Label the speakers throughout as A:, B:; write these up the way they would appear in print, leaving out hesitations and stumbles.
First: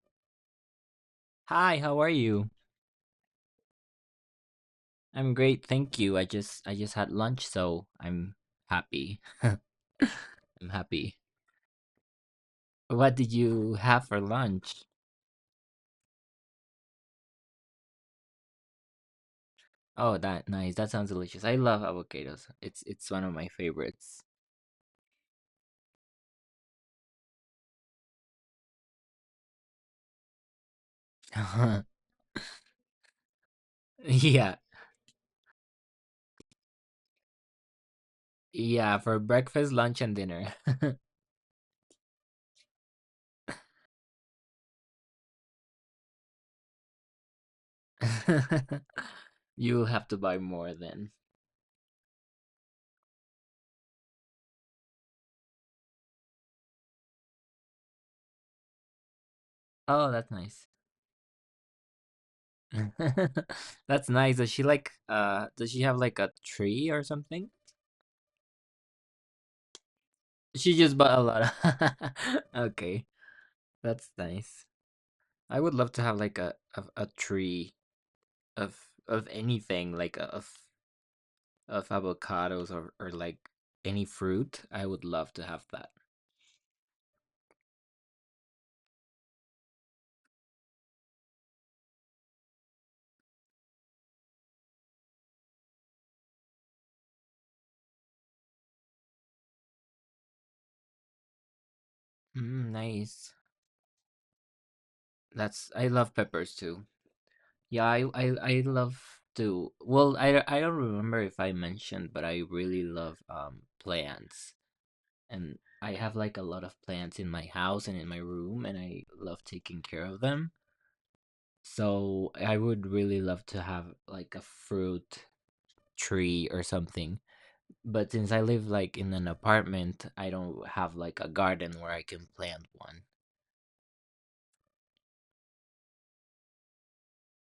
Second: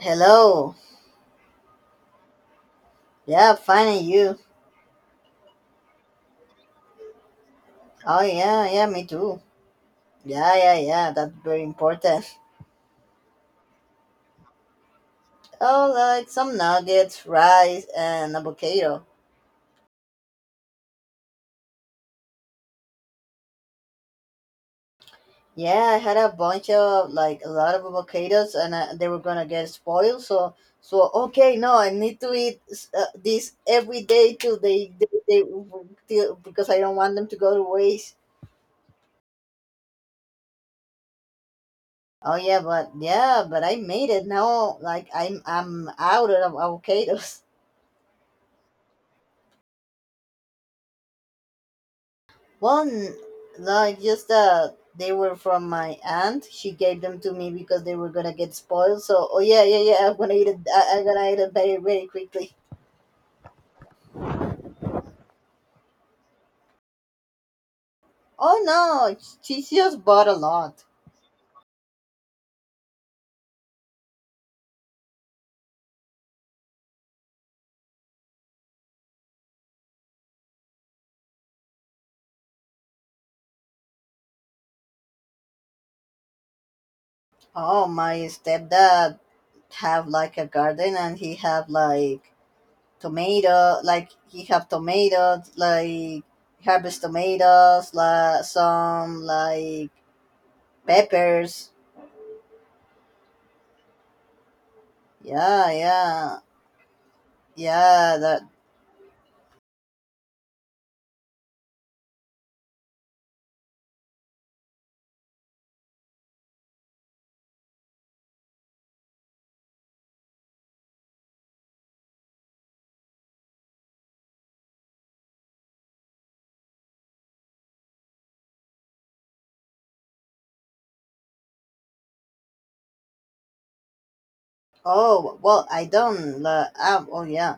A: Hello.
B: Hi, how are you?
A: Yeah, finding you.
B: I'm great, thank you. I just had lunch, so
A: Oh
B: I'm
A: yeah, yeah, me
B: happy.
A: too. Yeah,
B: I'm
A: yeah, yeah.
B: happy.
A: That's very important.
B: What did you have for lunch?
A: Oh, like some nuggets, rice, and avocado.
B: Oh, that nice. That sounds delicious. I love avocados. It's one of my favorites.
A: Yeah, I had a bunch of a lot of avocados, and they were gonna get spoiled. So okay, no, I need to eat this every day
B: Yeah.
A: till because I don't want them to go to waste.
B: Yeah, for breakfast, lunch, and dinner.
A: Oh yeah, but I made it now. Like I'm out of avocados.
B: You have to buy more then.
A: Well, no, it's just that they were from my aunt. She gave them to me because they were gonna get spoiled. So, oh yeah, yeah, yeah.
B: Oh,
A: I'm
B: that's
A: gonna eat it.
B: nice.
A: I'm gonna eat it very, very quickly.
B: That's nice. Does she like does she have like a tree or something?
A: Oh no, she just bought a
B: She
A: lot.
B: just bought a lot. Okay. That's nice. I would love to have like a tree of anything like of of avocados or like any fruit. I would love to have that.
A: Oh, my stepdad have like a garden, and he have like tomato, like he have tomatoes, like harvest tomatoes, like some like peppers.
B: Mm, nice.
A: Yeah,
B: That's, I love
A: yeah,
B: peppers too. Yeah, I I
A: yeah.
B: I love to. Well, I don't remember if I mentioned, but I really love plants, and I have like a lot of plants in my house and in my room, and I love taking care of them. So I would really love to have like a fruit tree or something. But since I live like in an apartment, I don't have like a garden where I can plant one.
A: Oh, well, I don't. Oh, yeah.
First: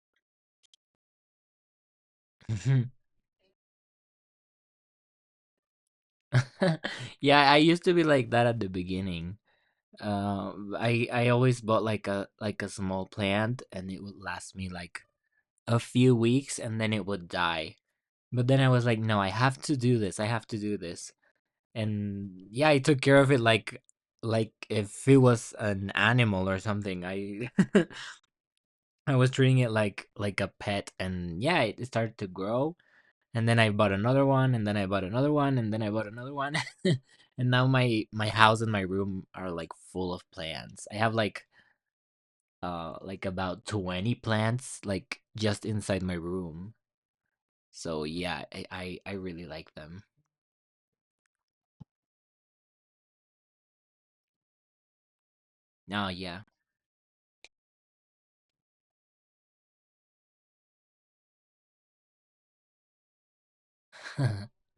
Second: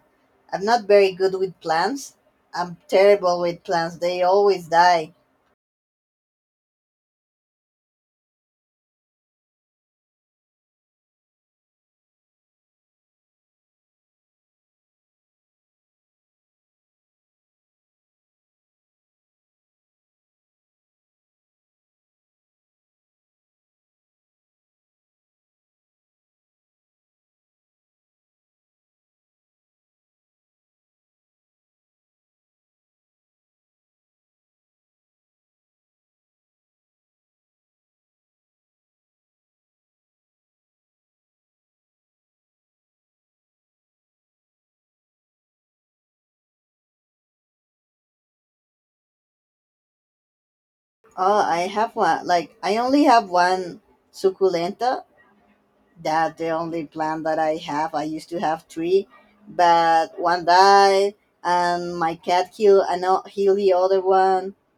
A: I'm not very good with plants. I'm terrible with plants. They always die.
B: Yeah, I used to be like that at the beginning. Uh, I always bought like a small plant, and it would last me like a few weeks, and then it would die. But then I was like, no, I have to do this. I have to do this. And yeah, I took care of it like if it was an animal or something. I I was treating it like a pet, and yeah, it started to grow. And then I bought another one, and then I bought another one, and then I bought another one. And now my house and my room are like full of plants. I have like like about 20 plants like just inside my room, so yeah, I really like them.
A: Oh, I have one. Like, I only have one succulenta.
B: Oh
A: That
B: yeah.
A: the only plant that I have. I used to have 3, but one died, and my cat killed and healed the other one.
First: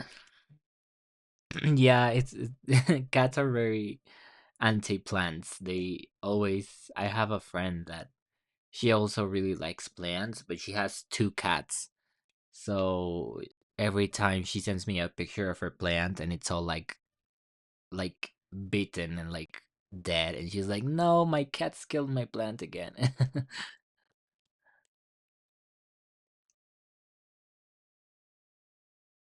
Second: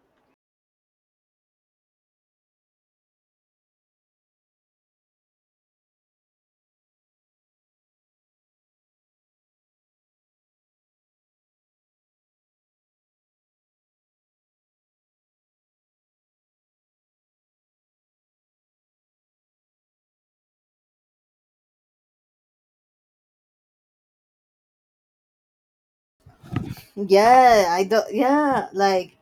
B: Yeah, it's cats are very anti plants. They always, I have a friend that, she also really likes plants, but she has two cats, so every time she sends me a picture of her plant and it's all like bitten and like dead, and she's like, "No, my cats killed my plant again."
A: Yeah, I don't. Yeah,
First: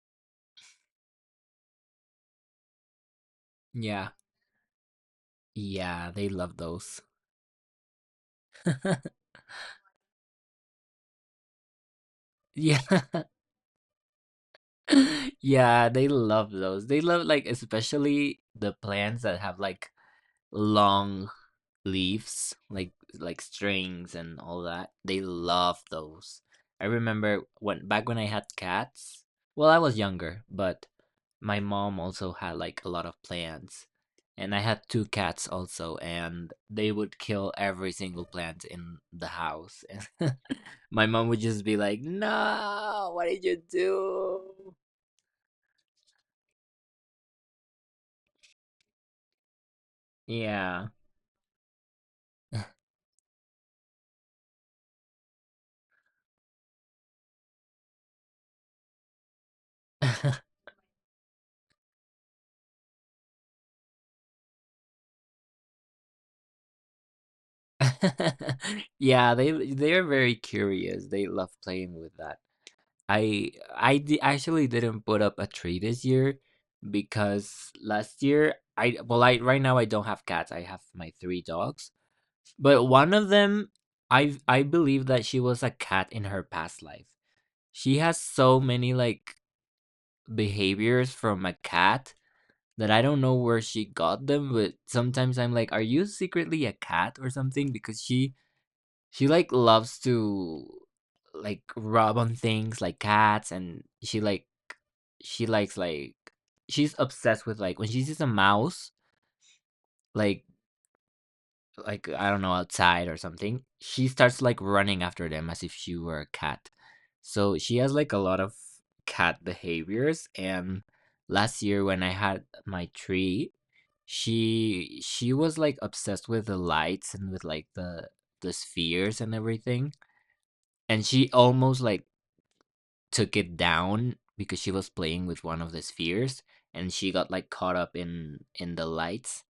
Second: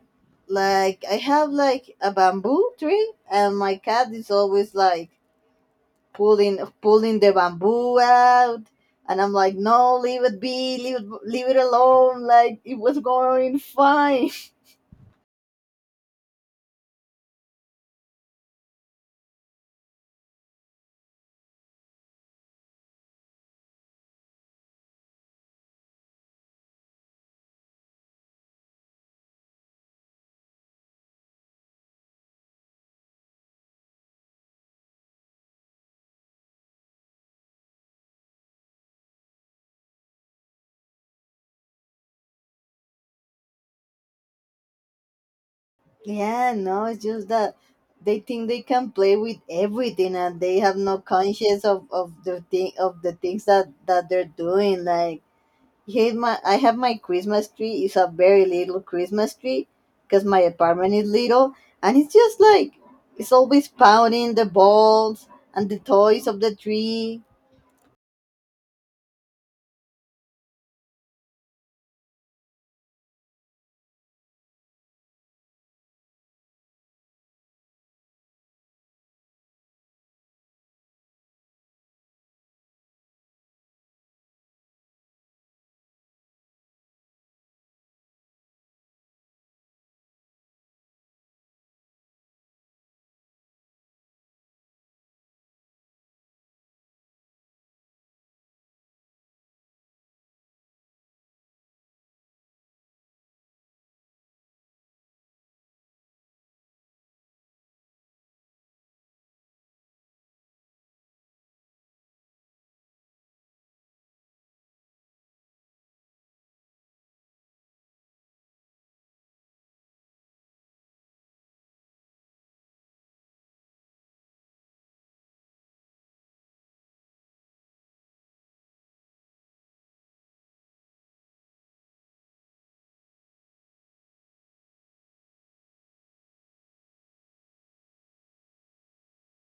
A: like I have like a bamboo tree, and my cat
B: Yeah.
A: is always like
B: Yeah, they
A: pulling
B: love those.
A: pulling the bamboo out, and I'm like, no, leave it be, leave it alone. Like, it
B: Yeah.
A: was going fine.
B: Yeah, they love those. They love, like, especially the plants that have, like, long leaves, like strings and all that. They love those. I remember when back when I had cats. Well, I was younger, but my mom also had like a lot of plants. And I had two cats also, and they would kill every single plant in the house. And my mom would just be like, "No, what did you do?"
A: yeah, no, it's just that they think they can play with everything, and they have
B: Yeah.
A: no conscience of the thing of the things that they're doing. Like, here's my, I have my Christmas tree. It's a very little Christmas tree because my apartment is little, and it's just like, it's always pounding the balls and the toys of the tree.
B: Yeah, they they're very curious. They love playing with that. I actually didn't put up a tree this year because last year I, well, I right now I don't have cats. I have my three dogs. But one of them, I believe that she was a cat in her past life. She has so many like behaviors from a cat that I don't know where she got them, but sometimes I'm like, are you secretly a cat or something? Because she like loves to like rub on things like cats, and she like she likes like she's obsessed with like when she sees a mouse like like I don't know outside or something, she starts like running after them as if she were a cat. So she has like a lot of cat behaviors and last year when I had my tree, she was like obsessed with the lights and with like the spheres and everything, and she almost like took it down because she was playing with one of the spheres and she got like caught up in the lights,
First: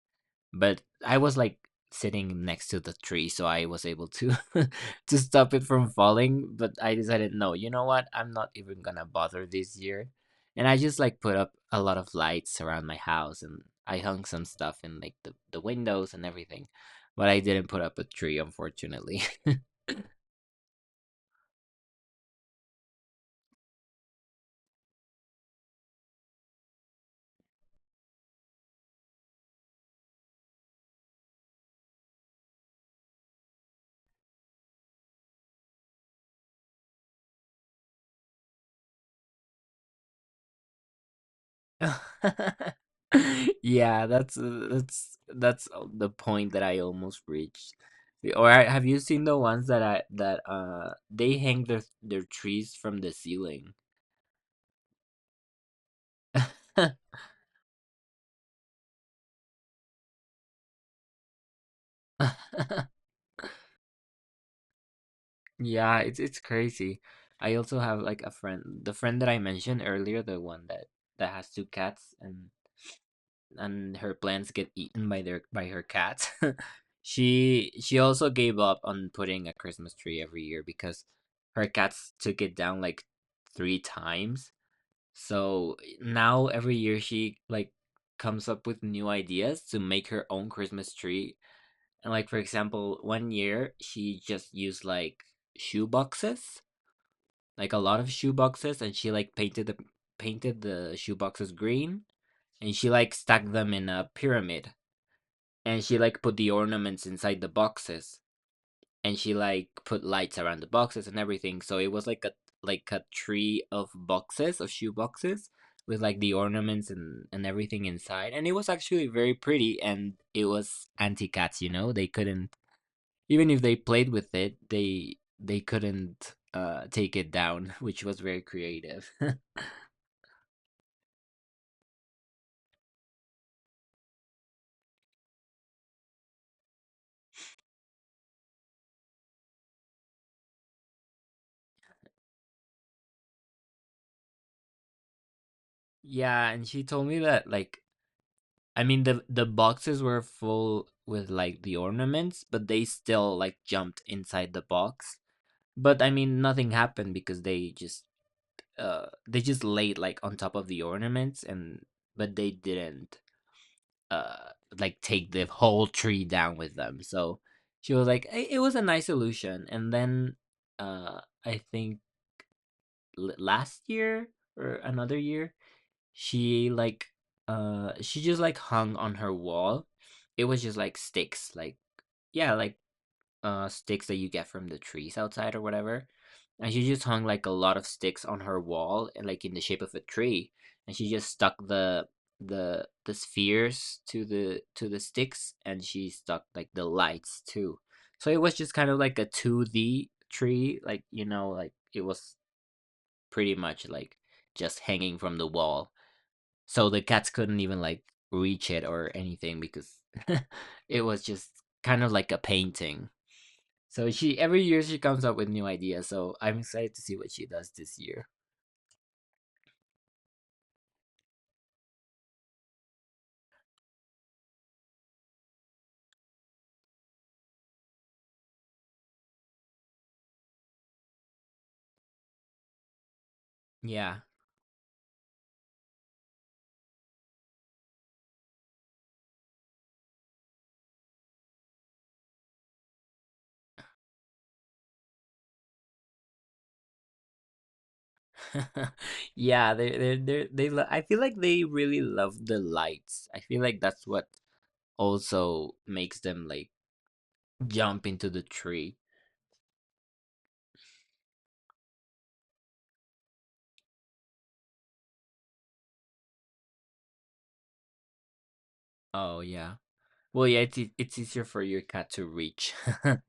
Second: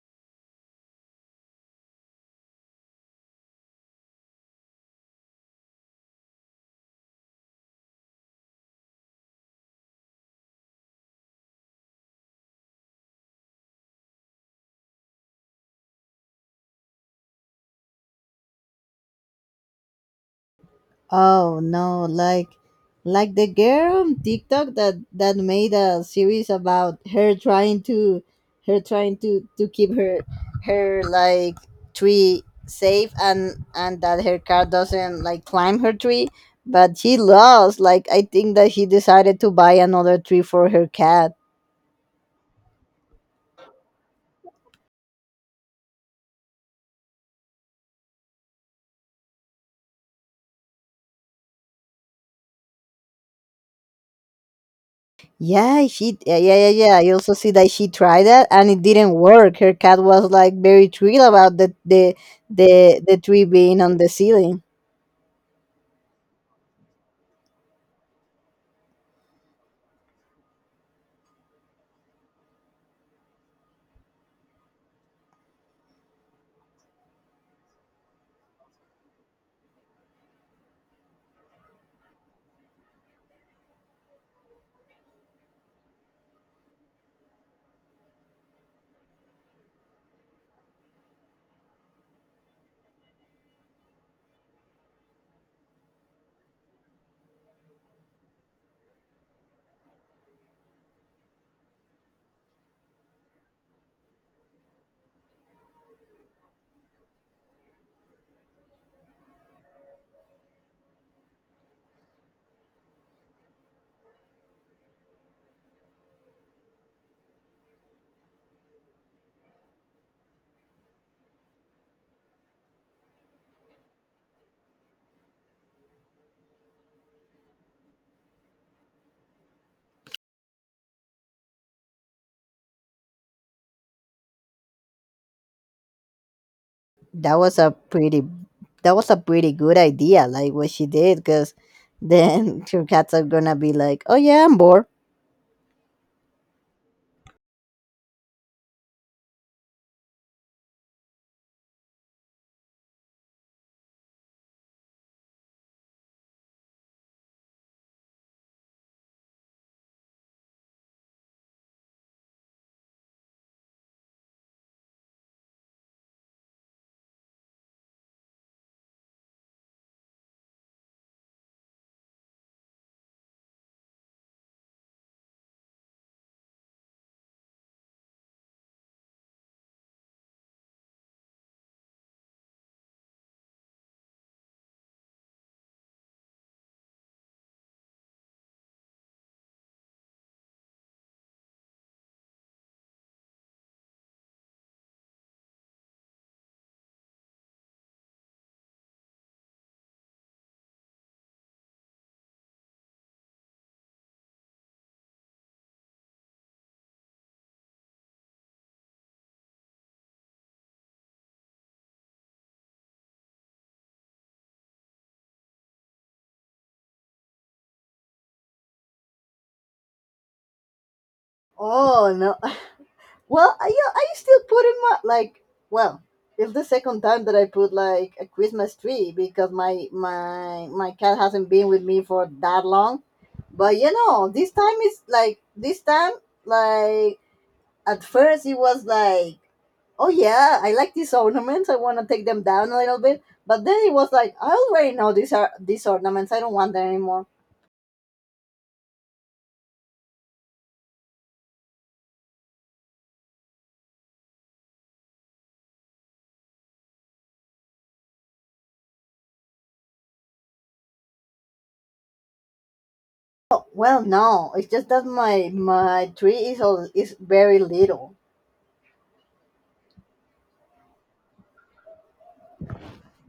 B: but I was like sitting next to the tree, so I was able to to stop it from falling. But I decided, no, you know what, I'm not even gonna bother this year, and I just like put up a lot of lights around my house and I hung some stuff in like the windows and everything, but I didn't put up a tree, unfortunately.
A: Oh no, like the girl on TikTok that made a series about her trying to keep her tree safe, and that her car doesn't like climb her tree, but she lost. Like, I think that he decided to buy another tree for her cat.
B: Yeah, that's the point that I almost reached. Have you seen the ones that I that they hang their trees from the ceiling?
A: Yeah, she yeah yeah yeah. Yeah. I also see that she tried that and it didn't work. Her cat was like very thrilled about the tree being on the ceiling.
B: Yeah, it's crazy. I also have like a friend, the friend that I mentioned earlier, the one that that has two cats, and her plants get eaten by their by her cats. She also gave up on putting a Christmas tree every year because her cats took it down like three times. So now every year she like comes up with new ideas to make her own Christmas tree. And like for example, one year she just used like shoe boxes, like a lot of shoe boxes, and she like painted the shoe boxes green, and she like stacked them in a pyramid, and she like put the ornaments inside the boxes, and she like put lights around the boxes and everything, so it was like a tree of boxes of shoe boxes with like the ornaments and everything inside, and it was actually very pretty, and it was anti cats, you know, they couldn't, even if they played with it, they couldn't take it down. Which was very creative.
A: That was a pretty, that was a pretty good idea, like what she did, because then your cats are gonna be like, oh yeah, I'm bored.
B: Yeah, and she told me that like, I mean, the boxes were full with like the ornaments, but they still like jumped inside the box. But I mean nothing happened because they just laid like on top of the ornaments and but they didn't uh like take the whole tree down with them. So she was like it was a nice solution. And then I think last year or another year, she, like, she just, like, hung on her wall. It was just, like, sticks, like, yeah, like, sticks that you get from the trees outside or whatever, and she just hung, like, a lot of sticks on her wall and, like, in the shape of a tree, and she just stuck the the spheres to the sticks, and she stuck, like, the lights too. So it was just kind of like a 2D tree, like, you know, like, it was pretty much, like, just hanging from the wall. So the cats couldn't even like reach it or anything because it was just kind of like a painting. So she every year she comes up with new ideas. So I'm excited to see what she does this year.
A: Oh no, well, I yeah, I still put in my like, well, it's the second time that I put like a Christmas tree, because my cat hasn't been with me for that long. But you
B: Yeah.
A: know, this time is like, this time, like at first it was like, oh yeah, I like these ornaments. I want to take them down a little bit. But then it was like, I already know these ornaments. I don't want them anymore.
B: Yeah, they I feel like they really love the lights. I feel like that's what also makes them like jump into the tree.
A: Oh, well, no, it's just that my tree is all, is very little.
B: Oh yeah. Well, yeah, it's easier for your cat to reach.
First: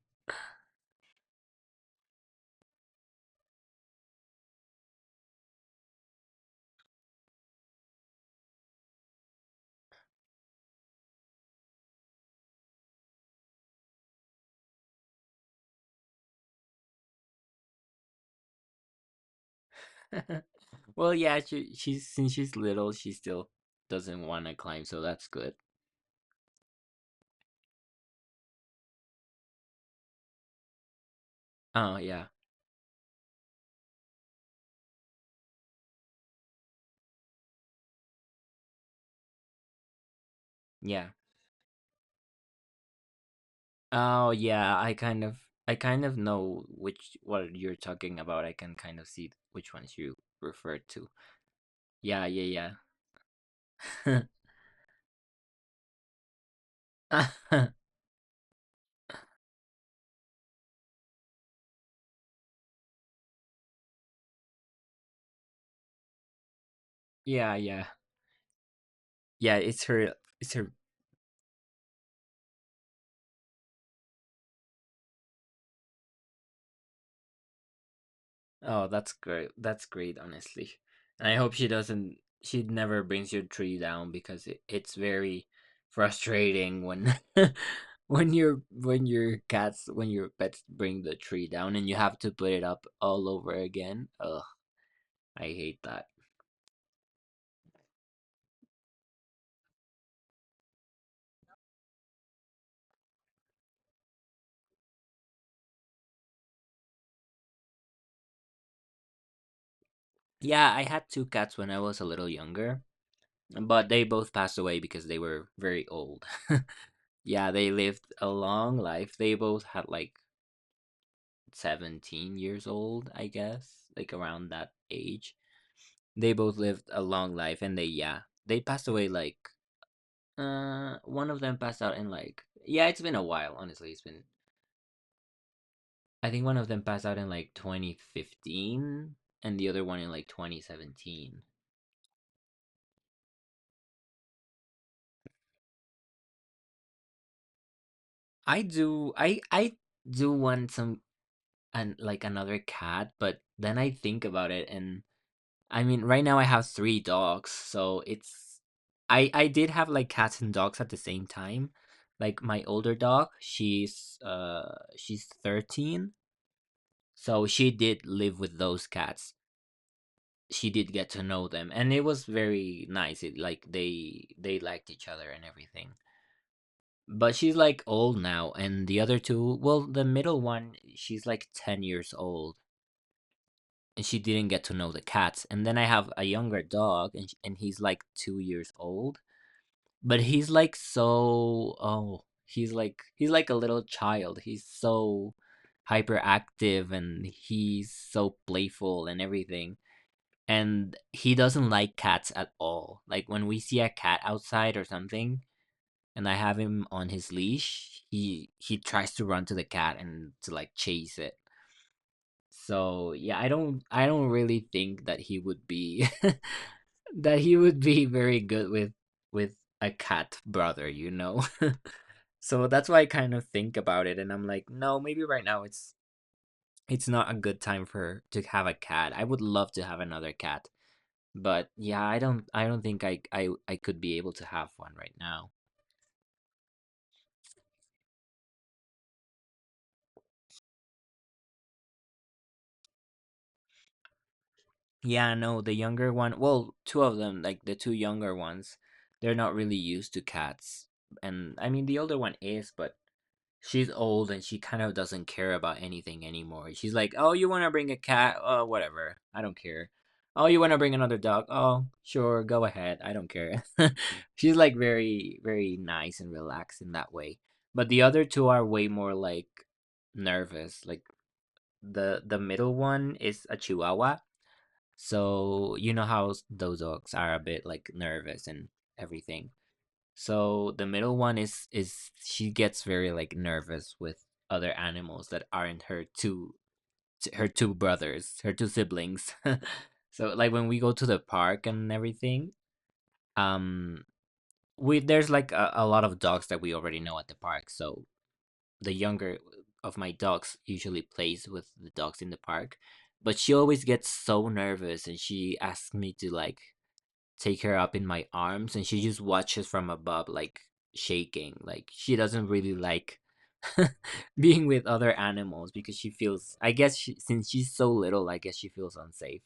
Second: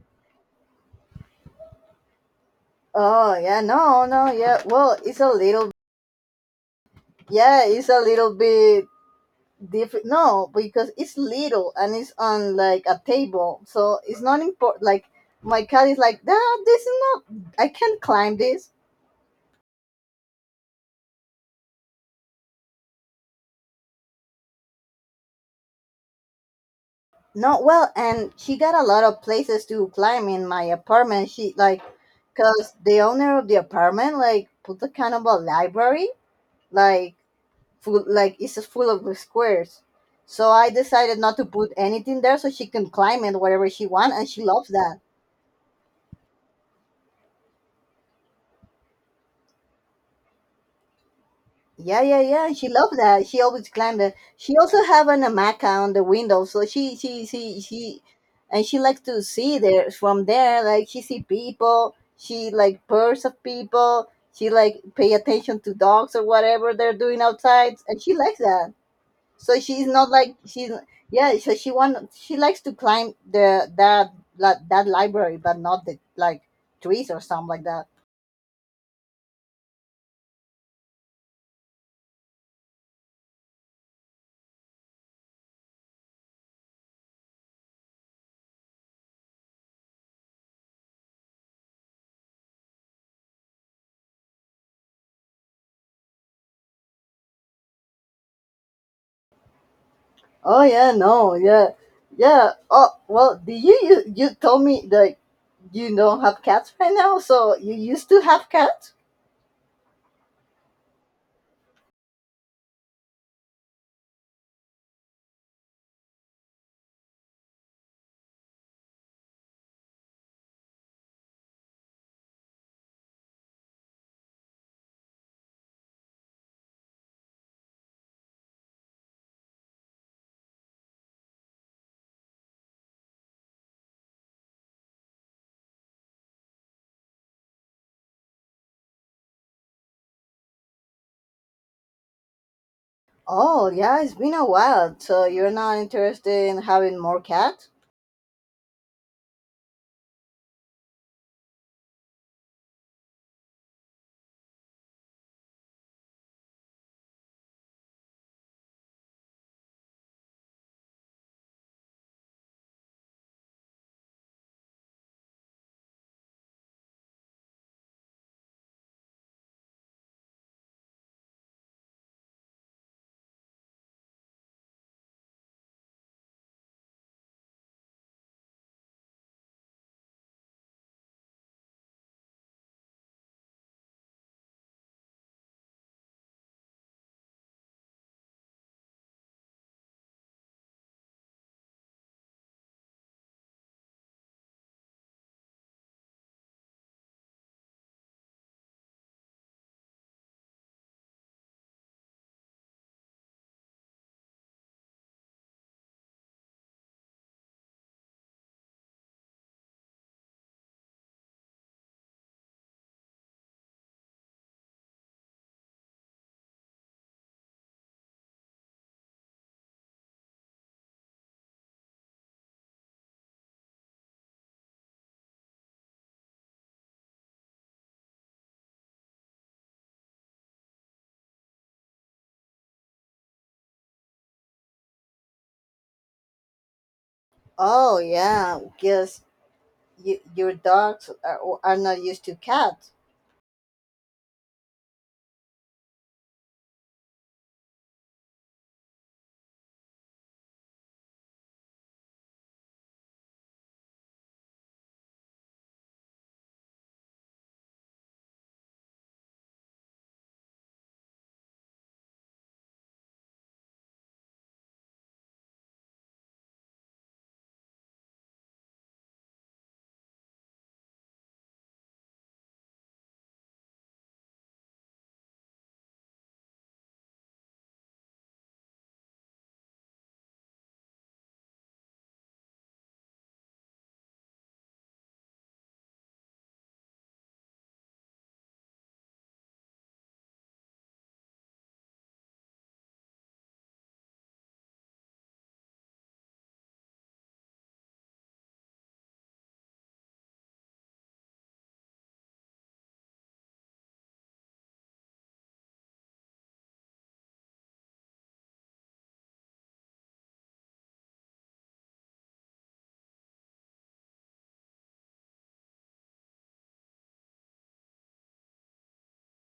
A: Oh yeah, no, no, yeah. Well, it's a little, yeah, it's a little bit different. No, because it's little and it's on like a table, so it's not important. Like, my cat is like, that. This is not. I can't climb this.
B: Well, yeah, she's since she's little, she still doesn't want to climb, so that's good.
A: No, well, and she got a lot of places to climb in my apartment. She like,
B: Oh yeah,
A: cause the owner of the apartment like put a kind of a library, like full, like it's just full of squares. So I
B: yeah.
A: decided not to put anything there, so she can climb it wherever she want, and
B: Oh
A: she loves
B: yeah,
A: that.
B: I kind of know which what you're talking about. I can kind of see which ones you refer to.
A: Yeah, yeah,
B: Yeah,
A: yeah. She
B: yeah,
A: loved that. She always climbed it.
B: yeah.
A: She also have an hamaca on the window, so and she likes to see there from there. Like, she see people. She like birds of people. She like pay attention to dogs or whatever they're doing
B: Yeah,
A: outside,
B: yeah.
A: and she likes that.
B: Yeah,
A: So
B: it's
A: she's not
B: her
A: like
B: it's
A: she's
B: her
A: yeah. So she want, she likes to climb that library, but not the like trees or something like that.
B: Oh, that's great. That's great, honestly. And I hope she doesn't, she never brings your tree down because it, it's very frustrating when when your cats when your pets bring the tree down and you have to put it up all over again. Ugh, I hate that.
A: Oh yeah, no, yeah, yeah. Oh well, do you, you told me that you don't have cats right now? So you used to have cats?
B: Yeah, I had two cats when I was a little younger, but they both passed away because they were very old. Yeah, they lived a long life. They both had like 17 years old, I guess, like around that age. They both lived a long life and they, yeah, they passed away like, one of them passed out in like, yeah, it's been a while, honestly. It's been, I think one of them passed out in like 2015 and the other one in like 2017.
A: Oh yeah, it's been a while. So you're not interested in having more cats?
B: I do want some, and like another cat, but then I think about it and I mean, right now I have 3 dogs, so it's I did have, like, cats and dogs at the same time. Like, my older dog, she's 13, so she did live with those cats. She did get to know them, and it was very nice. It, like, they liked each other and everything. But she's, like, old now, and the other two, well, the middle one, she's, like, 10 years old, and she didn't get to know the cats. And then I have a younger dog, and he's, like, 2 years old. But he's like so oh, he's like a little child. He's so hyperactive and he's so playful and everything. And he doesn't like cats at all. Like when we see a cat outside or something and I have him on his leash, he tries to run to the cat and to like chase it. So, yeah, I don't really think that he would be that he would be very good with with a cat brother. So that's why I kind of think about it and I'm like, no, maybe right now it's not a good time for to have a cat. I would love to have another cat, but yeah, I don't think I could be able to have one right now.
A: Oh yeah, because your dogs are not used to cats.
B: Yeah, no, the younger one, well, two of them, like the two younger ones, they're not really used to cats. And I mean, the older one is, but she's old and she kind of doesn't care about anything anymore. She's like, "Oh, you wanna bring a cat? Oh, whatever. I don't care. Oh, you wanna bring another dog? Oh, sure, go ahead. I don't care." She's like very, very nice and relaxed in that way. But the other two are way more like nervous. Like the middle one is a Chihuahua. So you know how those dogs are a bit like nervous and everything. So the middle one is she gets very like nervous with other animals that aren't her two brothers, her two siblings. So like when we go to the park and everything, um we there's like a lot of dogs that we already know at the park. So the younger of my dogs usually plays with the dogs in the park, but she always gets so nervous and she asks me to like take her up in my arms and she just watches from above like shaking like she doesn't really like being with other animals because she feels I guess since she's so little I guess she feels unsafe.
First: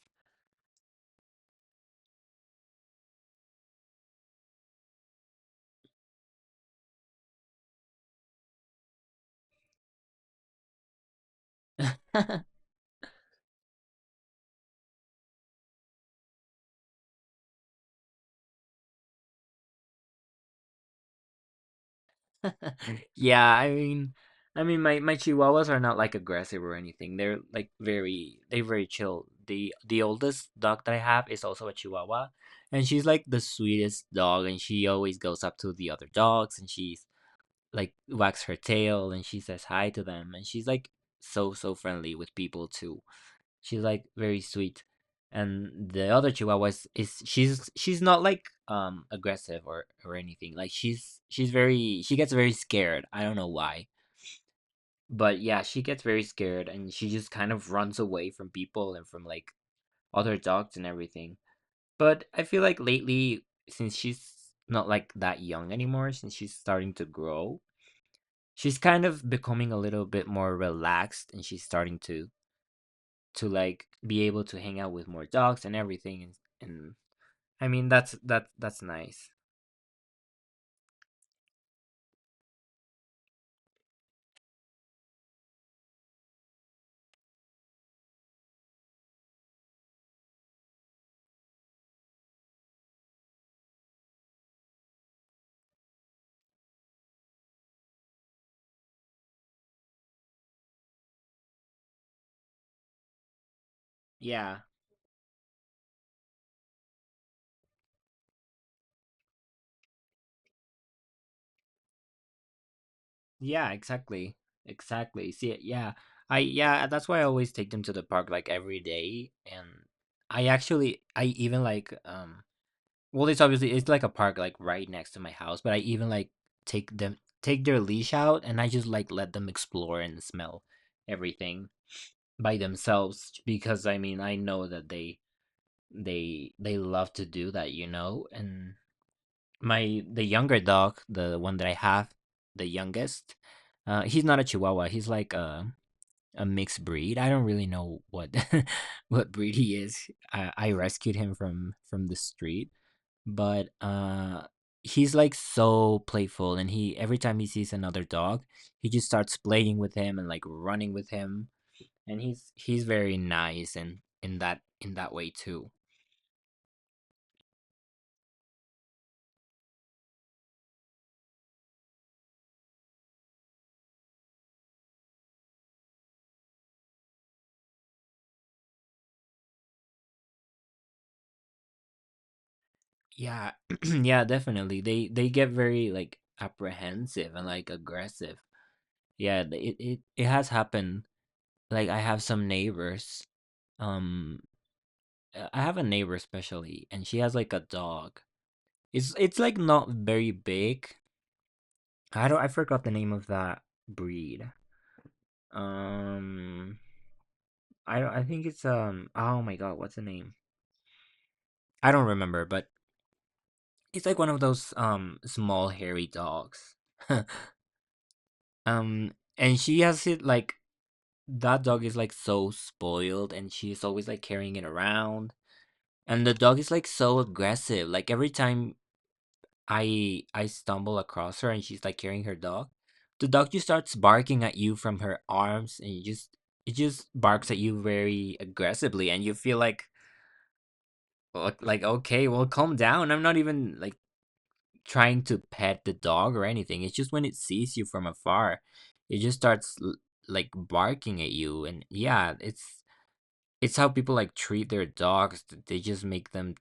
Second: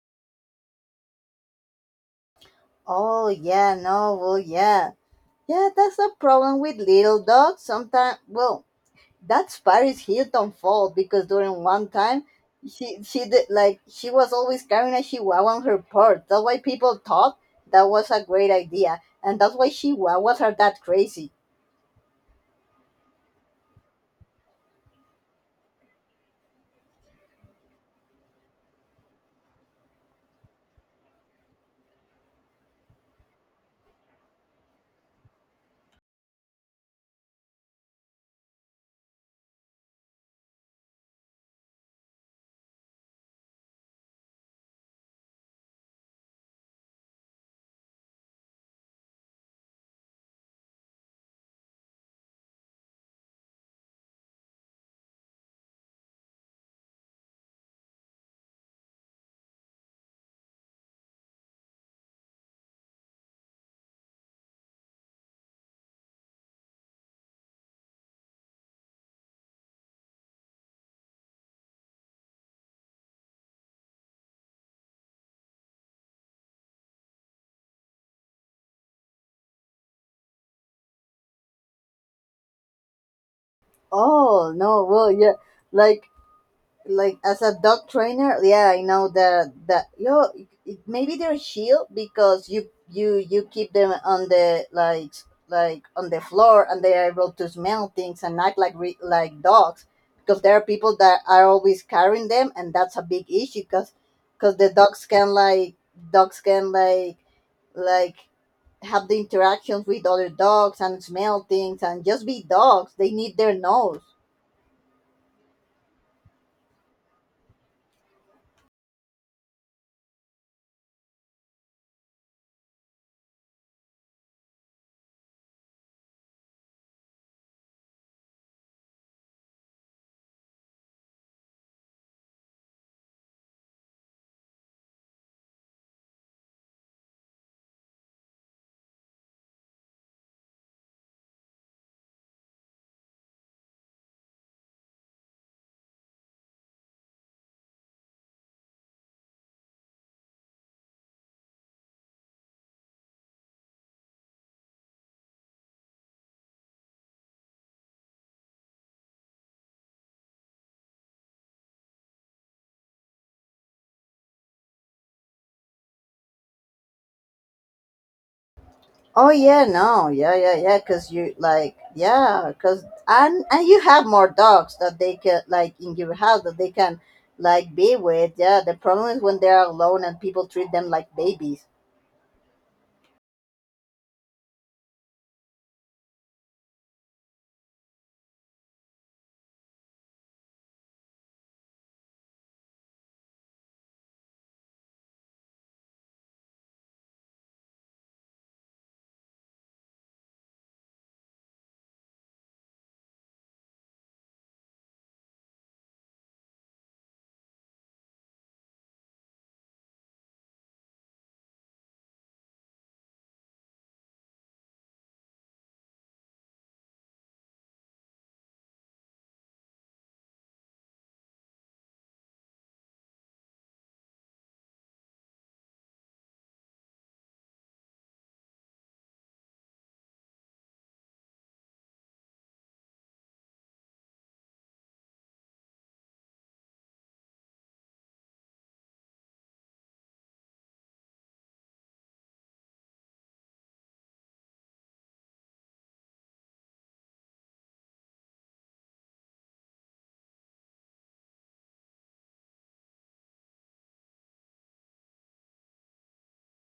A: Oh yeah, no, well yeah, yeah. That's a problem with little dogs. Sometimes, well, that's Paris Hilton fault, because during one time she did like, she was always carrying a chihuahua on her purse. That's why people thought that was a great idea, and that's why chihuahuas are that crazy.
B: Yeah, I mean, my chihuahuas are not like aggressive or anything, they're very chill. The oldest dog that I have is also a chihuahua, and she's like the sweetest dog, and she always goes up to the other dogs and she's. Like wags her tail and she says hi to them, and she's like so friendly with people too. She's like very sweet. And the other chihuahua is she's not like aggressive or anything. Like she gets very scared, I don't know why, but yeah, she gets very scared and she just kind of runs away from people and from like other dogs and everything. But I feel like lately, since she's not like that young anymore, since she's starting to grow, she's kind of becoming a little bit more relaxed, and she's starting to like be able to hang out with more dogs and everything, and I mean, that's nice.
A: Oh no, well yeah, like like as a dog trainer, yeah, I know that yo, maybe they're shield because you keep them on the like on the floor, and they're able to smell things and act like like dogs, because there are people that are always carrying them, and that's a big issue because,
B: Yeah,
A: the dogs can like, dogs can like like have the interactions with other dogs and smell things and just be dogs. They need their
B: yeah,
A: nose.
B: exactly, exactly, see, yeah. I Yeah, that's why I always take them to the park like every day. And I even like, well, it's like a park like right next to my house, but I even like take their leash out and I just like let them explore and smell everything by themselves, because I mean, I know that they love to do that, you know? And my the younger dog, the one that I have, the youngest, he's not a chihuahua. He's like a mixed breed. I don't really know what what breed he is. I rescued him from the street, but he's like so playful, and he every time he sees another dog, he just starts playing with him and like running with him, and he's very nice and in that way too.
A: Oh yeah, no, yeah, yeah, yeah. Cause you like, yeah, cause and you have more dogs that they can like in your house that they can like be with. Yeah, the problem is when they are alone and people treat them like babies.
B: Yeah, yeah, definitely, they get very like apprehensive and like aggressive. Yeah, it has happened. Like I have some neighbors, um I have a neighbor especially, and she has like a dog. It's like not very big. I don't i forgot the name of that breed. um I don't I think it's, oh my god, what's the name? I don't remember, but it's like one of those small hairy dogs. And she has it like that dog is like so spoiled, and she's always like carrying it around. And the dog is like so aggressive. Like every time I stumble across her and she's like carrying her dog, the dog just starts barking at you from her arms, and you just it just barks at you very aggressively, and you feel like okay, well, calm down. I'm not even like trying to pet the dog or anything. It's just when it sees you from afar, it just starts like barking at you. And yeah, it's how people like treat their dogs. They just make them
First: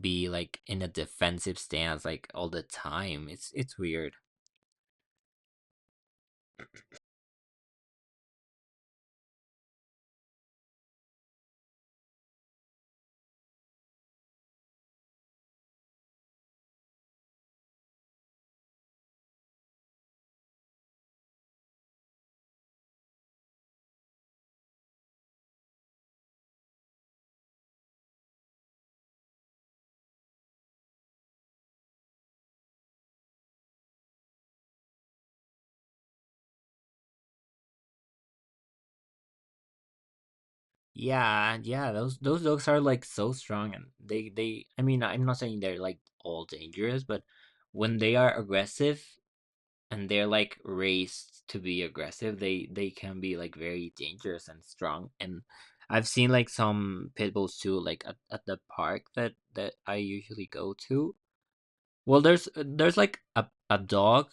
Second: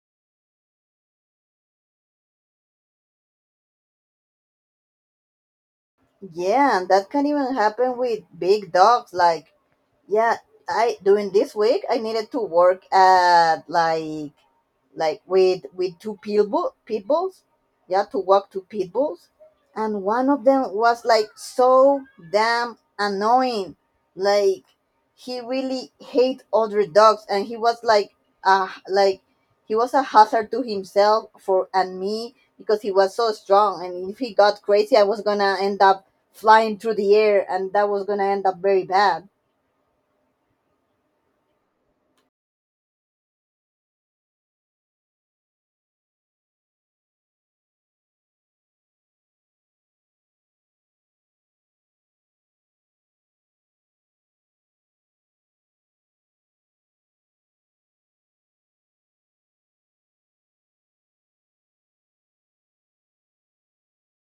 B: be like in a defensive stance like all the time. It's weird.
A: Yeah, and that can even happen with big dogs. Like yeah, I during this week I needed to work at like with pit bulls, yeah, to walk two pit bulls. And one of them was like so damn annoying. Like, he really hate other dogs, and he was like like, he was a hazard to himself for and me, because he was so strong, and if he got crazy I was gonna end up flying through the air, and that was gonna end up very bad.
B: Yeah, yeah, those dogs are like so strong, and they I mean, I'm not saying they're like all dangerous, but when they are aggressive, and they're like raised to be aggressive, they can be like very dangerous and strong. And I've seen like some pit bulls too, like at the park that I usually go to. Well, there's like a dog,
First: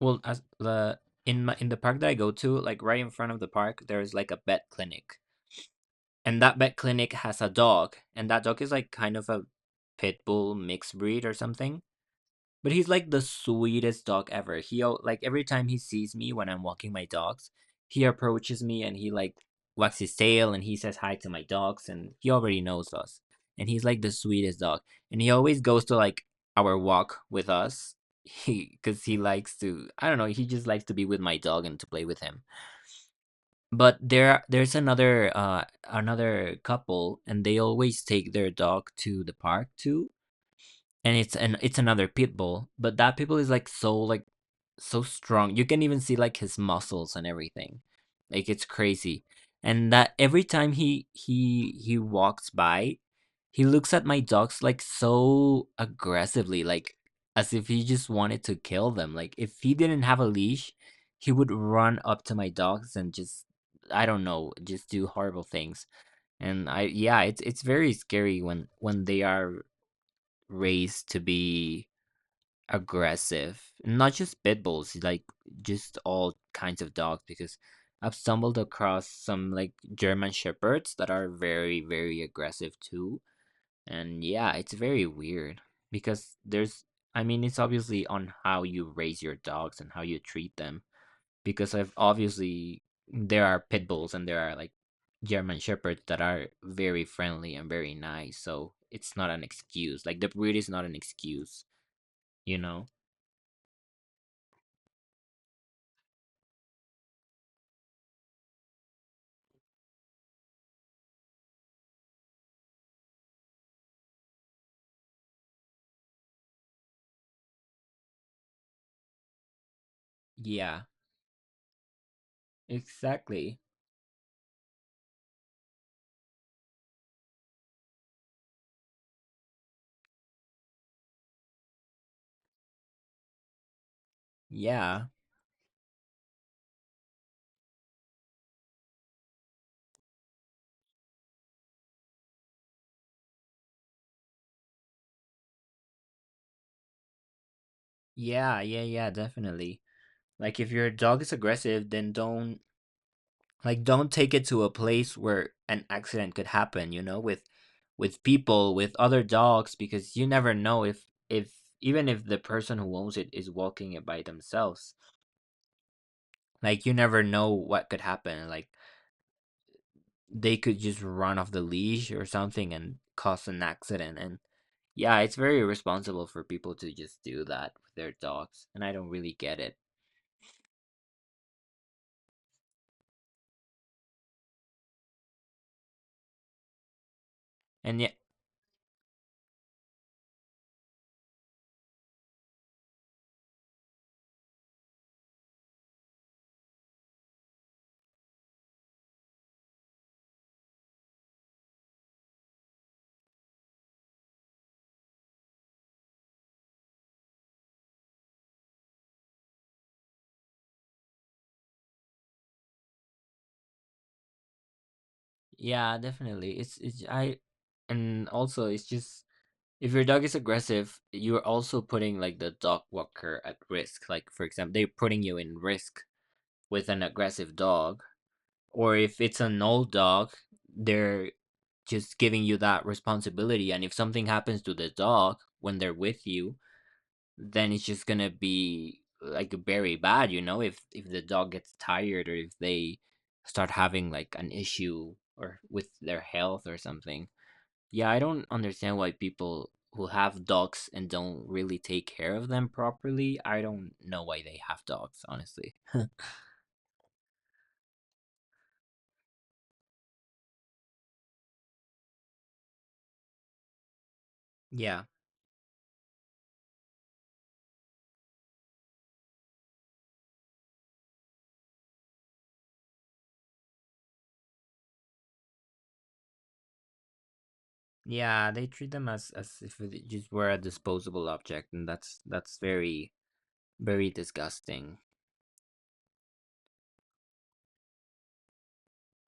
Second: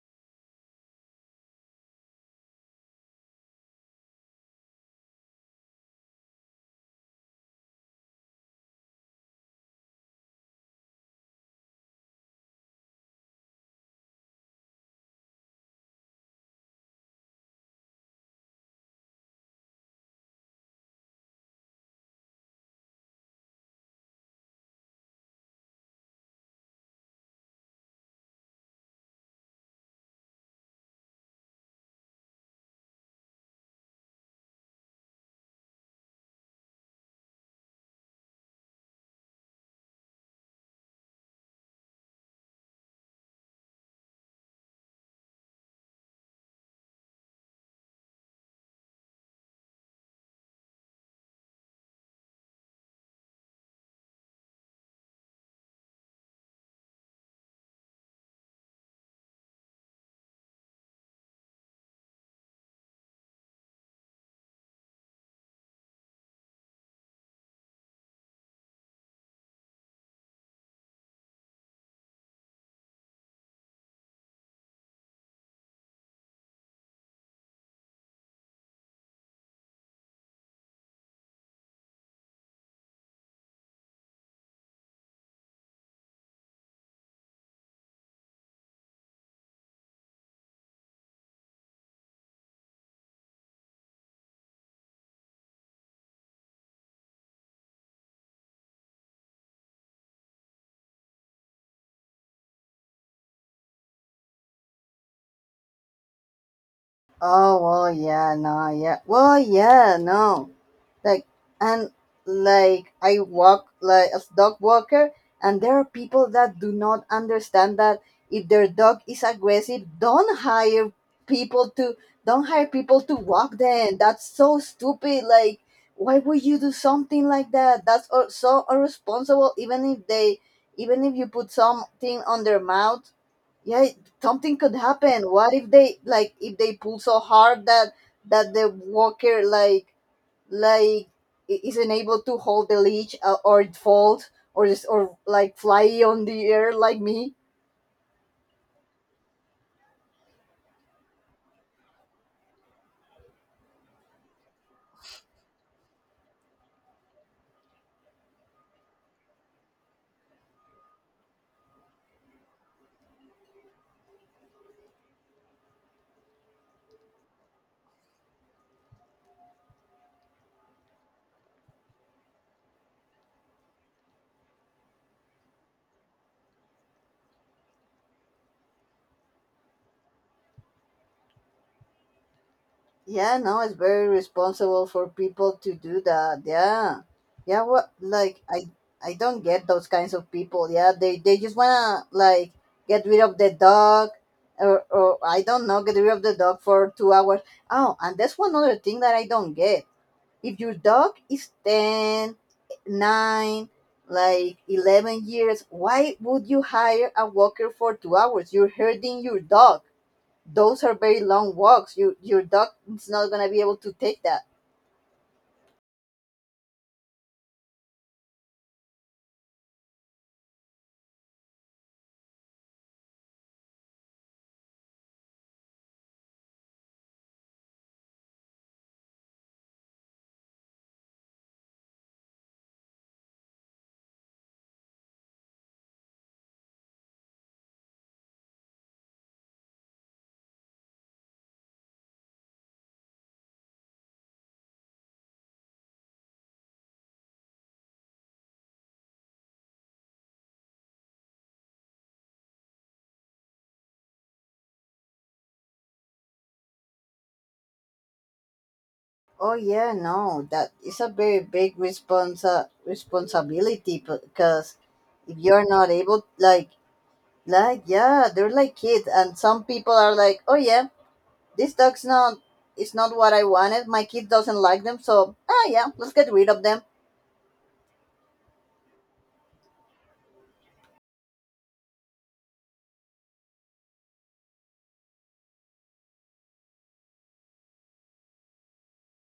B: well, as the in the park that I go to, like right in front of the park there's like a vet clinic, and that vet clinic has a dog, and that dog is like kind of a pit bull mixed breed or something, but he's like the sweetest dog ever. Like every time he sees me when I'm walking my dogs, he approaches me and he like wags his tail and he says hi to my dogs and he already knows us. And he's like the sweetest dog. And he always goes to like our walk with us. He cuz he likes to, I don't know, he just likes to be with my dog and to play with him. But there's another another couple, and they always take their dog to the park too, and it's another pit bull, but that pit bull is like so strong. You can even see like his muscles and everything. Like it's crazy. And that every time he walks by, he looks at my dogs like so aggressively, like as if he just wanted to kill them. Like if he didn't have a leash, he would run up to my dogs and just, I don't know, just do horrible things. And I yeah, it's very scary when they are raised to be aggressive. Not just pit bulls, like just all kinds of dogs, because I've stumbled across some like German shepherds that are very very aggressive too. And yeah, it's very weird because there's I mean, it's obviously on how you raise your dogs and how you treat them, because I've obviously there are pit bulls and there are like German shepherds that are very friendly and very nice. So it's not an excuse. Like the breed is not an excuse, you know?
A: Oh well, yeah, no, yeah, well, yeah, no, like, and like I walk like as dog walker, and there are people that do not understand that if their dog is aggressive,
B: Yeah,
A: people to don't hire people to walk
B: exactly.
A: them. That's so stupid. Like, why would you do something like that? That's so irresponsible. Even if they, even if you put something on their mouth, yeah, something could
B: Yeah,
A: happen. What if they like, if they pull so hard that the walker like isn't able to hold the leash, or it falls, or just or like fly on the air like me.
B: yeah, yeah, yeah, definitely. Like if your dog is aggressive, then don't take it to a place where an accident could happen, with people, with other dogs, because you never know if even if the person who owns it is walking it by themselves. Like you never know what could happen. Like they could just run off the leash or something and cause an accident. And yeah, it's very irresponsible for people to just do that with their dogs, and I don't really get it.
A: Yeah, no, it's very responsible for people to do that. Yeah, yeah. What,
B: And yeah,
A: like I don't get those kinds of people. Yeah, they just wanna like get rid of the dog, or I don't know, get rid of the dog for 2 hours. Oh, and that's one other thing that I don't get. If your dog is 10, 9, like 11 years, why would you hire a walker for 2 hours? You're hurting your dog. Those are very long walks. You, your dog is not gonna be able to take that.
B: yeah, definitely. It's and also it's just, if your dog is aggressive, you're also putting like the dog walker at risk. Like for example, they're putting you in risk with an aggressive dog, or if it's an old dog, they're just giving you that responsibility. And if something happens to the dog when they're with you, then it's just gonna be like very bad, if the dog gets tired or if they start having like an issue or with their health or something. Yeah, I don't understand why people who have dogs and don't really take care of them properly. I don't know why they have dogs, honestly.
A: Oh yeah, no, that is a very big responsa responsibility, because
B: Yeah.
A: if you're not able, like yeah, they're like kids, and some people are like, oh yeah, this dog's not, it's not what I wanted. My kid doesn't like them, so ah yeah, let's get rid of them.
B: Yeah, they treat them as if it just were a disposable object, and that's very very disgusting.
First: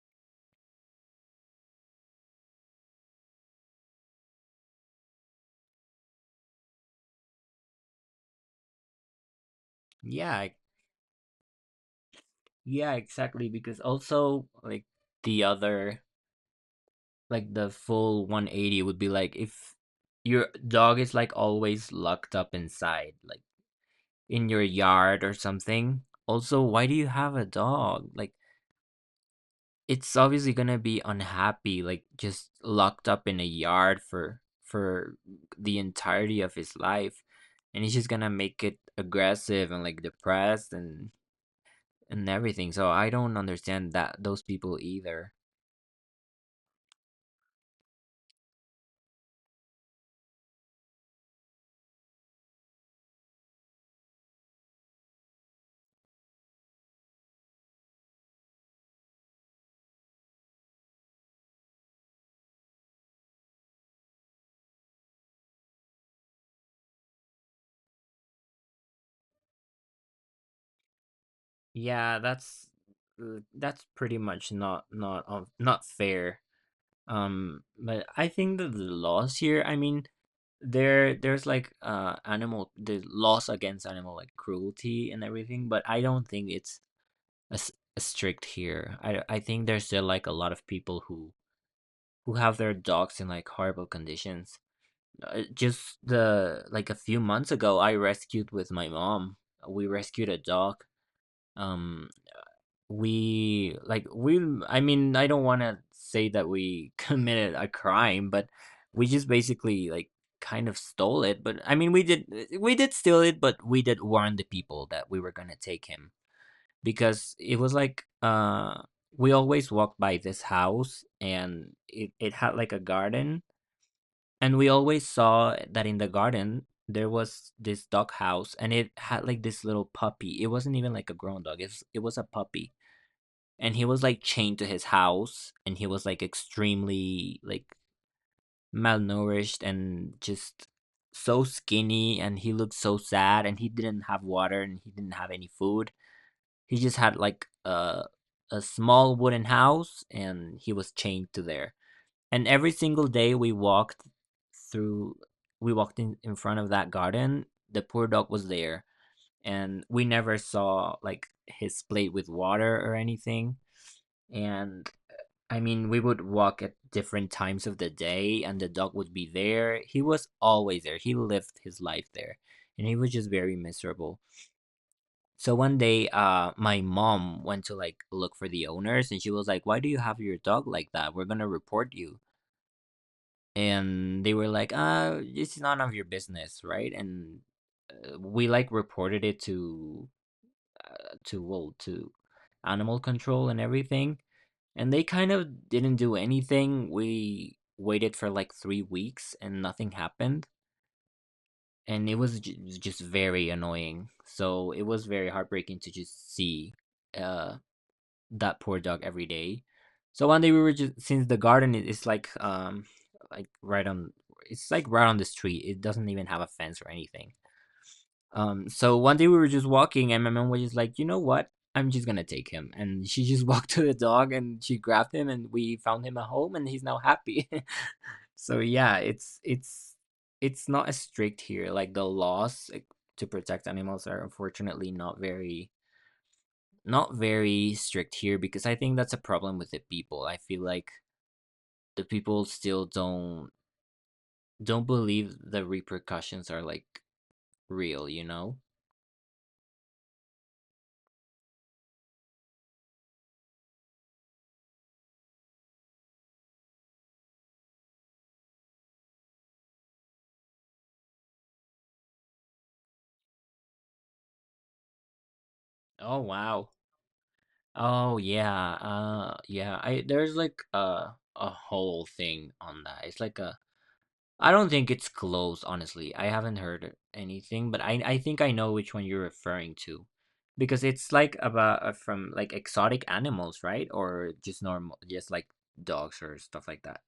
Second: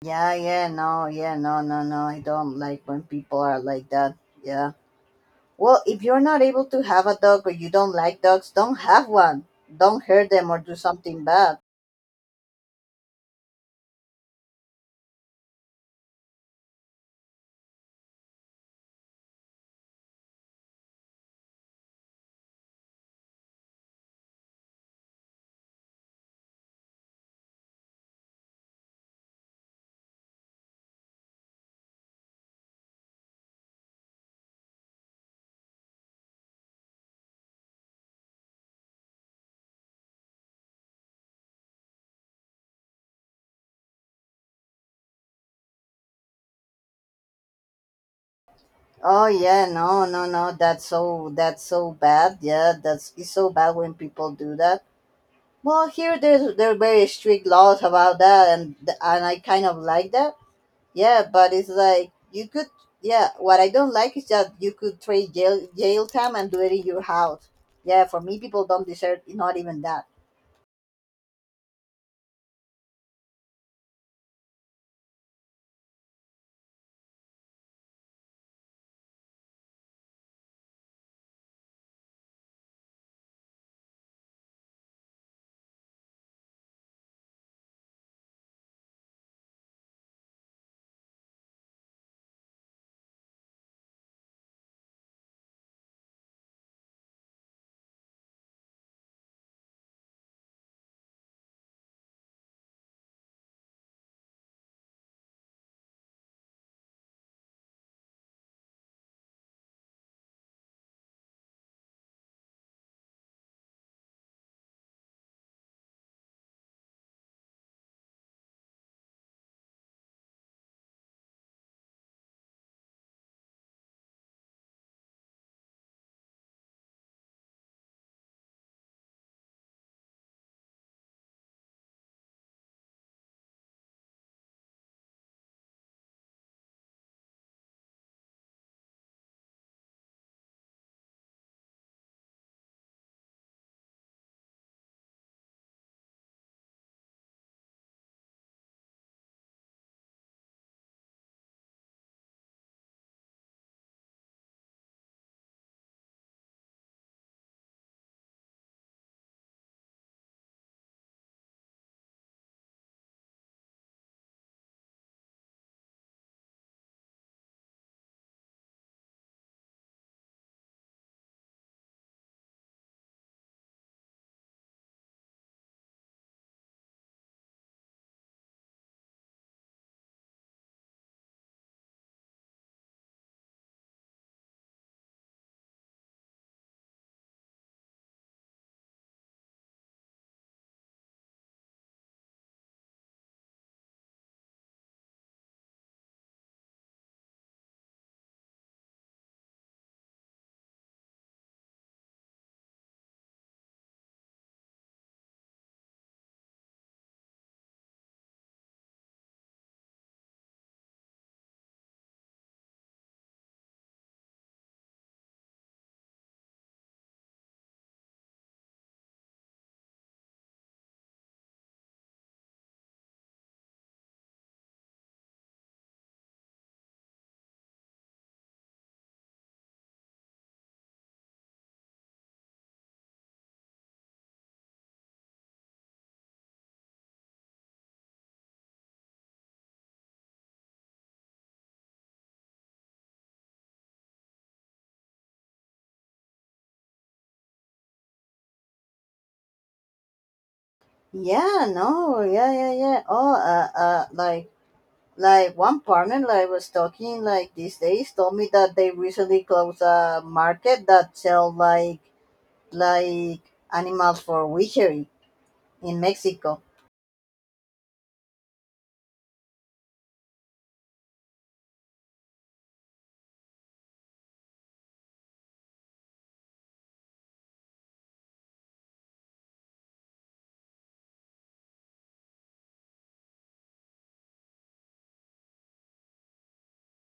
A: Yeah, yeah, no, yeah, no, no, no. I don't like when people are like that. Yeah. Well, if you're not able to have a dog or you don't like dogs, don't have one. Don't hurt
B: Yeah,
A: them
B: e-
A: or do something bad.
B: yeah, exactly. Because also, like, the other, like, the full 180 would be like if your dog is, like, always locked up inside, like, in your yard or something. Also, why do you have a dog? Like, it's obviously gonna be unhappy, like, just locked up in a yard for the entirety of his life. And he's just gonna make it aggressive and, like, depressed. And everything. So I don't understand that those people either.
A: Oh yeah, no, no, no. That's so, that's so bad. Yeah, that's, it's so bad when people do that. Well, here there's, there are very strict laws about that, and I kind of like that. Yeah, but it's like you could. Yeah, what I don't like is that you could trade jail time and do it in your house. Yeah, for me, people don't deserve not even that.
B: Yeah, that's pretty much not fair. But I think that the laws here, I mean, there's like animal the laws against animal like cruelty and everything, but I don't think it's as as strict here. I think there's still like a lot of people who have their dogs in like horrible conditions. Just the like a few months ago, I rescued with my mom. We rescued a dog. Um, we like we. I mean, I don't want to say that we committed a crime, but we just basically like kind of stole it. But I mean, we did steal it, but we did warn the people that we were gonna take him because it was we always walked by this house and it had like a garden and we always saw that in the garden there was this dog house and it had like this little puppy. It wasn't even like a grown dog. It was a puppy. And he was like chained to his house, and he was like extremely like malnourished and just so skinny, and he looked so sad, and he didn't have water, and he didn't have any food. He just had like a small wooden house and he was chained to there. And every single day through, we walked in front of that garden, the poor dog was there. And we never saw like his plate with water or anything. And I mean, we would walk at different times of the day and the dog would be there. He was always there. He lived his life there and he was just very miserable. So one day, my mom went to like look for the owners and she was like, "Why do you have your dog like that? We're gonna report you." And they were like, it's none of your business, right?" And we like reported it to uh, to well to animal control and everything, and they kind of didn't do anything. We waited for like 3 weeks and nothing happened. And it was ju- just very annoying. So it was very heartbreaking to just see uh, that poor dog every day. So one day we were just since the garden is like right on it's like right on the street. It doesn't even have a fence or anything. So one day we were just walking and my mom was just like, "You know what? I'm just going to take him." And she just walked to the dog and she grabbed him, and we found him a home and he's now happy. So yeah, it's it's not as strict here. Like the laws like, to protect animals are unfortunately not very not very strict here, because I think that's a problem with the people. I feel like the people still don't believe the repercussions are like real, you know?
A: Yeah, no, yeah, yeah, yeah. Oh, like one partner, that I was talking, like, these days, told me that they recently closed a market that sell like animals for witchery in
B: Oh
A: Mexico.
B: wow. Oh yeah. I there's like a whole thing on that. It's like a I don't think it's closed, honestly. I haven't heard anything, but I think I know which one you're referring to. Because it's like about from like exotic animals, right? Or just normal, just like dogs or stuff like that.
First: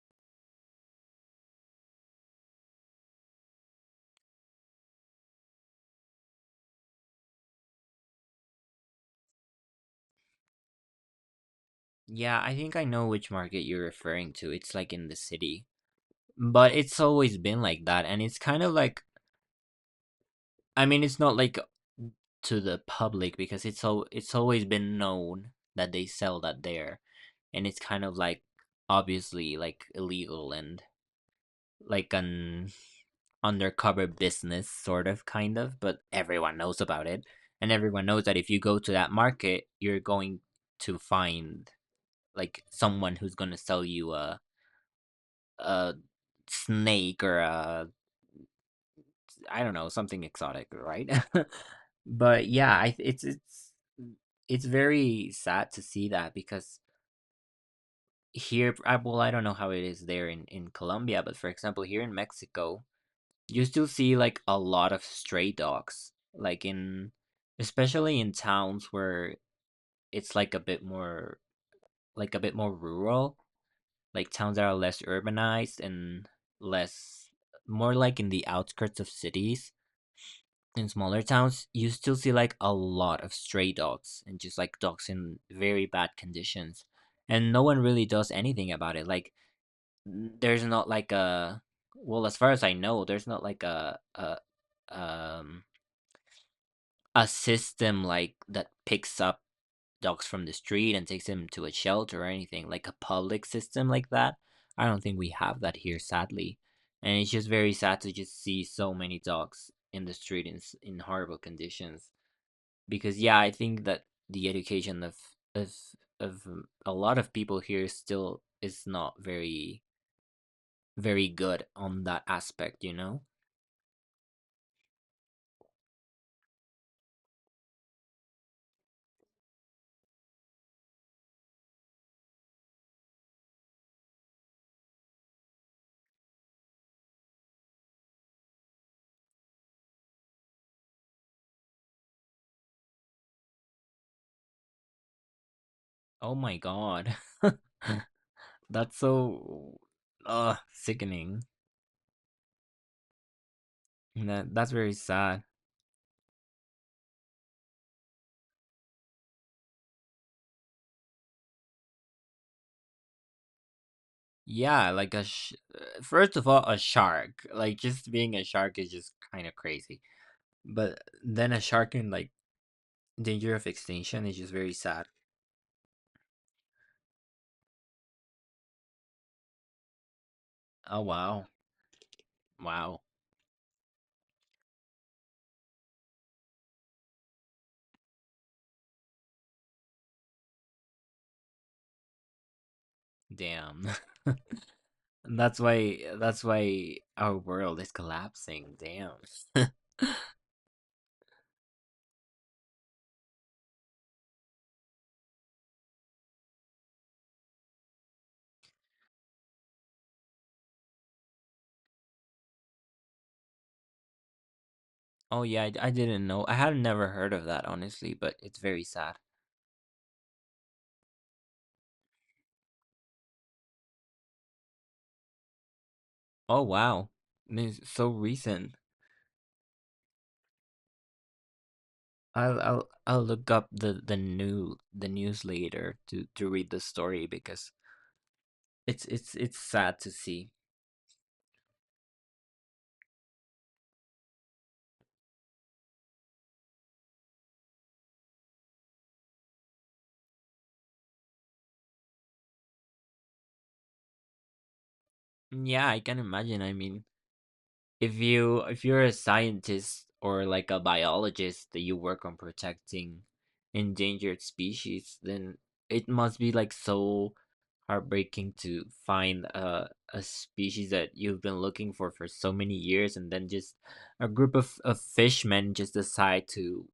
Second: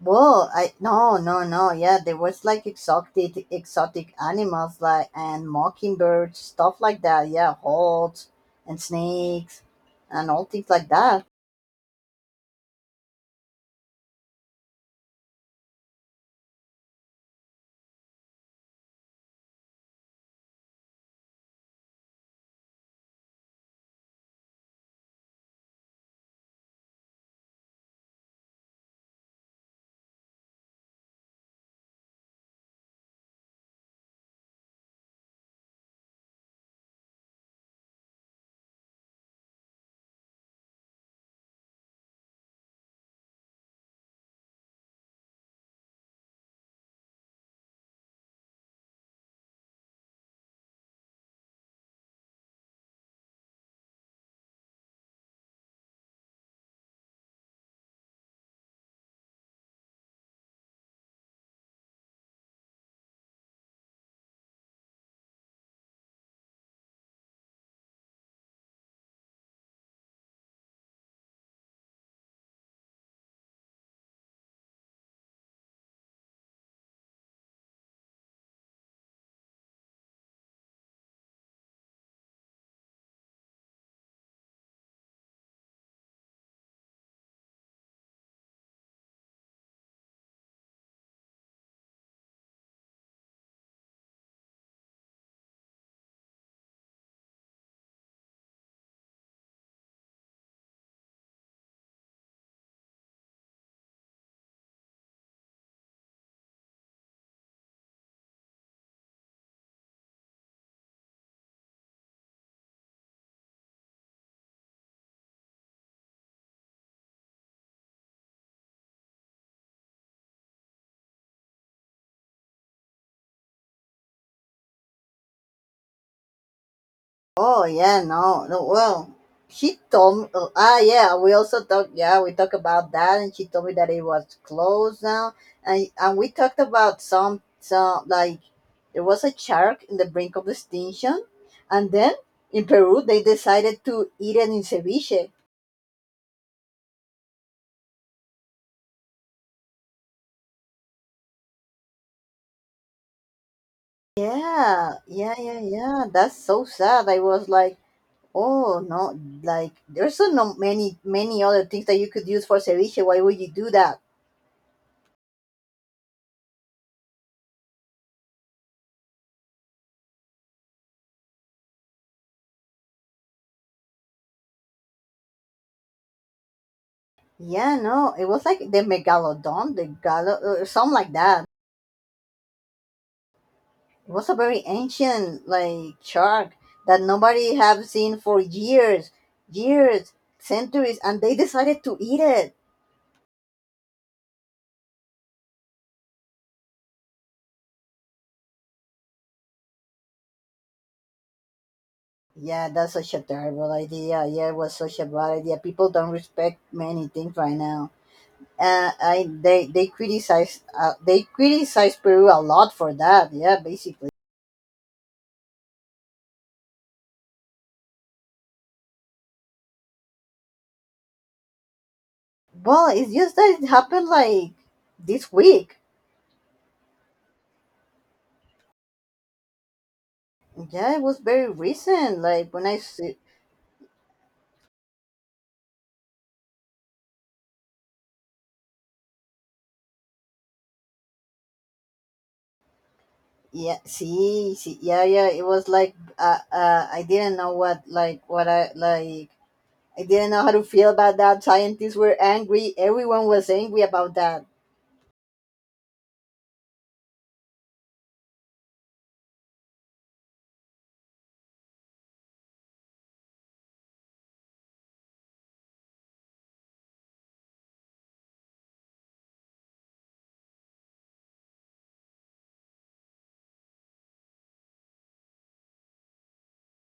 A: Whoa, I no, no, no. Yeah, there was like exotic animals, like, and mockingbirds, stuff like that. Yeah, hawks and snakes, and all things like that.
B: Yeah, I think I know which market you're referring to. It's like in the city. But it's always been like that and it's kind of like I mean it's not like to the public because it's always been known that they sell that there, and it's kind of like obviously like illegal and like an undercover business sort of kind of, but everyone knows about it, and everyone knows that if you go to that market you're going to find like someone who's going to sell you a snake or a I don't know, something exotic, right? But yeah, I it's it's very sad to see that because here, well, I don't know how it is there in Colombia, but for example, here in Mexico, you still see like a lot of stray dogs, like in especially in towns where it's like a bit more like a bit more rural, like towns that are less urbanized and less more like in the outskirts of cities in smaller towns, you still see like a lot of stray dogs and just like dogs in very bad conditions. And no one really does anything about it. Like, there's not like a, well, as far as I know, there's not like um, a system like that picks up dogs from the street and takes them to a shelter or anything, like a public system like that. I don't think we have that here, sadly. And it's just very sad to just see so many dogs in the street in, in horrible conditions, because yeah, I think that the education of of a lot of people here still is not very very good on that aspect, you know?
A: Oh yeah, no, no. Well, she told me. Oh, ah, yeah. We also talked. Yeah, we talked about that, and she told me that it was closed now, and we talked about some like, there was a shark in the brink of extinction, and then in Peru they decided to eat it in ceviche.
B: Oh my God. That's so sickening. That's very
A: Yeah, yeah,
B: sad.
A: yeah, yeah. That's so sad. I was like, oh no, like there's so no many many other things that you could use for ceviche. Why would you do that?
B: Yeah, like first of all, a shark. Like just being a shark is just kind of crazy. But then a shark in like danger of extinction is just very sad.
A: Yeah, no, it was like the megalodon, the galo, or something
B: Oh
A: like that.
B: wow. Wow.
A: It was a very ancient like shark that nobody have seen for years, years, centuries, and they decided to eat it.
B: Damn. And that's why That's why our world is collapsing. Damn.
A: Yeah, that's such a terrible idea. Yeah, it was such a bad idea. People don't respect many things right now. I they they criticize Peru a lot for that. Yeah, basically.
B: Oh yeah, I didn't know. I had never heard of that, honestly, but it's very sad.
A: Well, it's just that it happened like this week.
B: Oh wow, this is so recent.
A: Yeah, it was very recent. Like
B: I'll
A: when I
B: I'll
A: see,
B: I'll look up the new the news later to read the story because it's it's sad to see.
A: yeah, see, see, yeah, yeah. It was like I didn't know what like what I like. I didn't know how to feel about that. Scientists were angry. Everyone was angry about that.
B: Yeah, I can imagine. I mean, if you if you're a scientist or like a biologist that you work on protecting endangered species, then it must be like so heartbreaking to find a species that you've been looking for so many years, and then just a group of fishmen just decide to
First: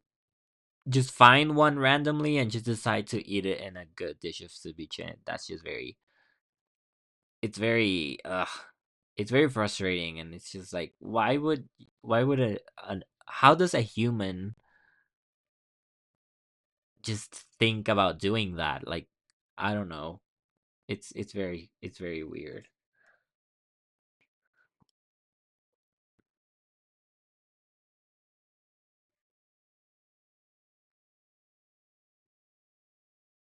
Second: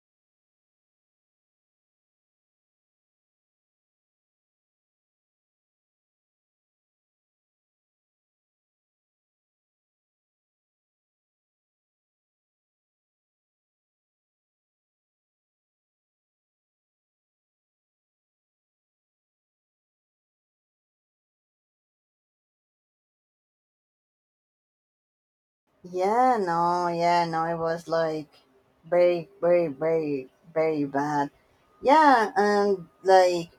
B: just find one randomly and just decide to eat it in a good dish of ceviche, and that's just very it's very uh it's very frustrating, and it's just like why would a an, how does a human just think about doing that like I don't know. It's very it's very weird.
A: Yeah, no, yeah, no. It was like very, very, very, very bad. Yeah, and like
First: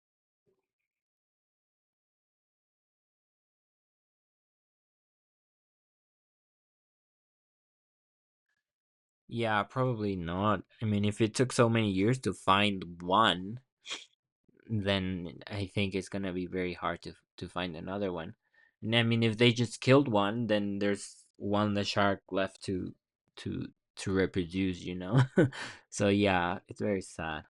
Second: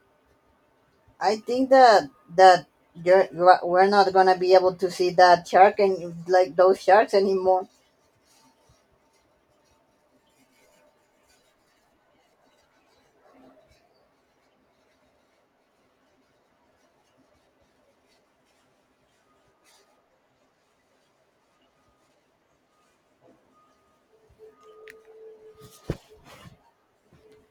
A: I think that you're we're not gonna be able to see that shark and like those sharks anymore.
B: Yeah, probably not. I mean, if it took so many years to find one, then I think it's gonna be very hard to find another one. And I mean, if they just killed one, then there's one the shark left to to reproduce, you know? So yeah, it's very sad.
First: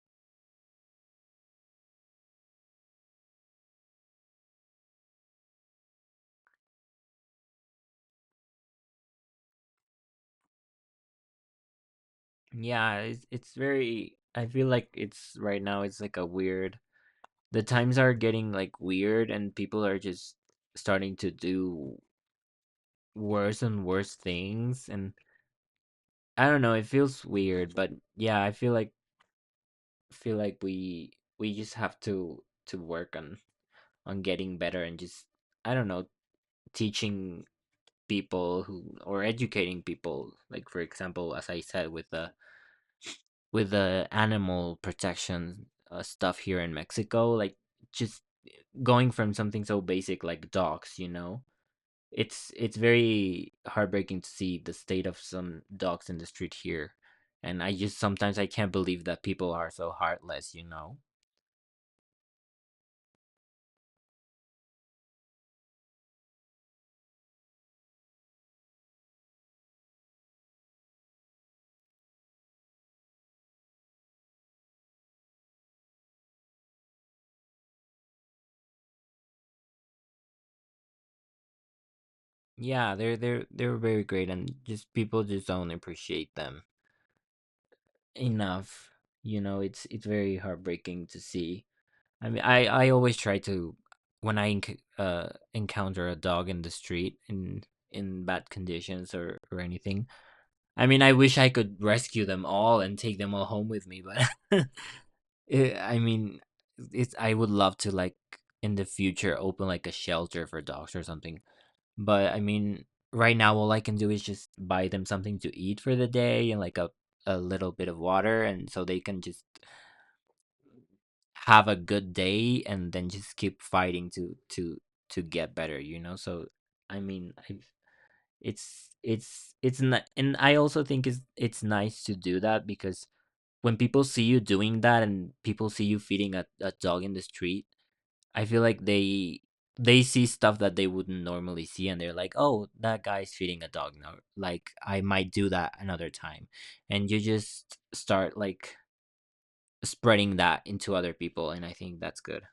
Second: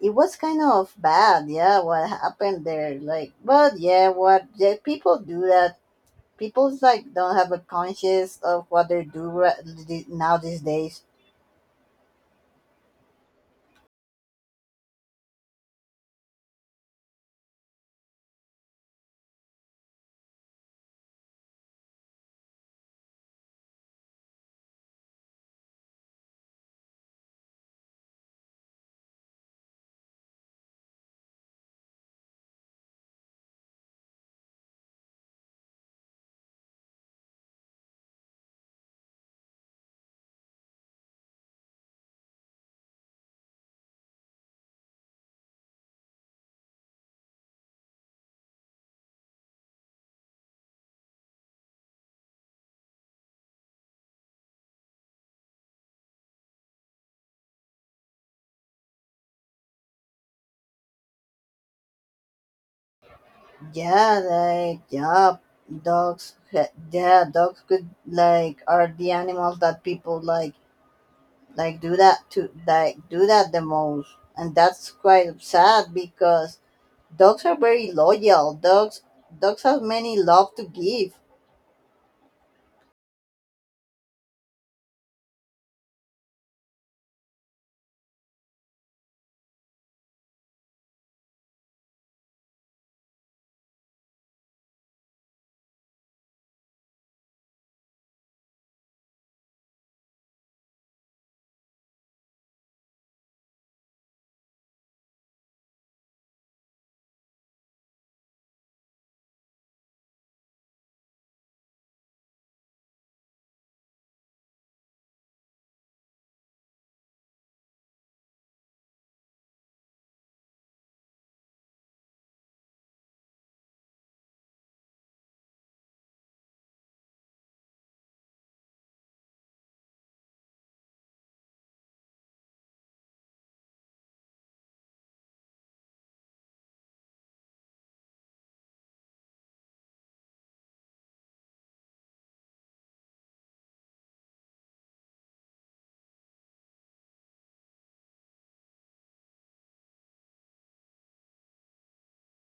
A: It was kind of bad, yeah, what happened there like, but yeah, what yeah, people do that. People like don't have a conscience of what they do right now these days.
B: Yeah, it's very I feel like it's right now it's like a weird the times are getting like weird and people are just starting to do worse and worse things, and I don't know, it feels weird, but yeah, I feel like we just have to work on getting better, and just I don't know, teaching people who or educating people, like for example as I said with the animal protection stuff here in Mexico, like just going from something so basic like dogs, you know. It's very heartbreaking to see the state of some dogs in the street here. And I just sometimes I can't believe that people are so heartless, you know.
A: Yeah, like yeah, dogs, yeah, dogs could like are the animals that people like do that to, like do that the most, and that's quite sad because dogs are very loyal dogs. Dogs have many love to give.
B: Yeah, they're they're very great and just people just don't appreciate them enough. You know, it's very heartbreaking to see. I mean, I always try to when encounter a dog in the street in bad conditions or anything. I mean, I wish I could rescue them all and take them all home with me, but I mean, it's I would love to like in the future open like a shelter for dogs or something. But I mean, right now all I can do is just buy them something to eat for the day and like a little bit of water and so they can just have a good day and then just keep fighting to get better, you know, so i mean I, it's it's not, and I also think it's nice to do that because when people see you doing that and people see you feeding a dog in the street, I feel like they see stuff that they wouldn't normally see and they're like oh that guy's feeding a dog now like I might do that another time. And you just start like spreading that into other people and I think that's good.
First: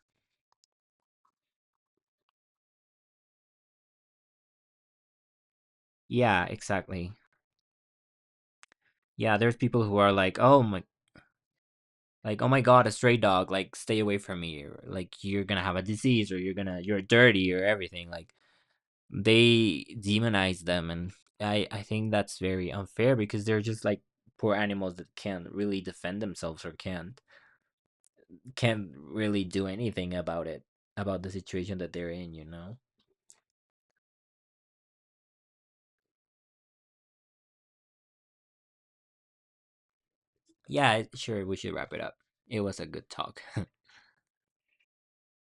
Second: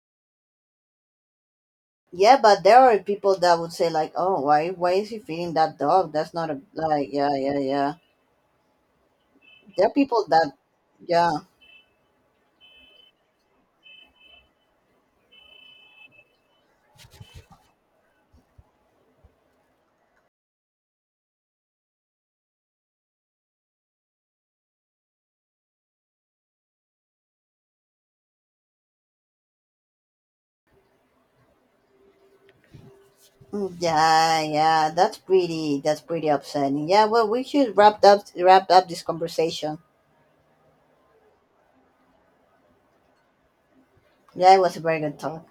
A: Yeah, but there are people that would say like, "Oh, why is he feeding that dog? That's
B: Yeah,
A: not a
B: exactly.
A: like, yeah, yeah, yeah."
B: Yeah, there's people
A: There are
B: who are
A: people
B: like,
A: that, yeah,
B: "Like, oh my God, a stray dog! Like, stay away from me! Or, like, you're gonna have a disease, or you're gonna, you're dirty, or everything." Like, they demonize them, and I think that's very unfair because they're just like poor animals that can't really defend themselves or can't really do anything about it, about the situation that they're in. You know?
A: mm, yeah, yeah. That's pretty, that's pretty upsetting. Yeah. Well, we should wrap up this conversation.
B: Yeah, sure. We should wrap it up. It was a good talk.
A: Yeah, it was a very good talk.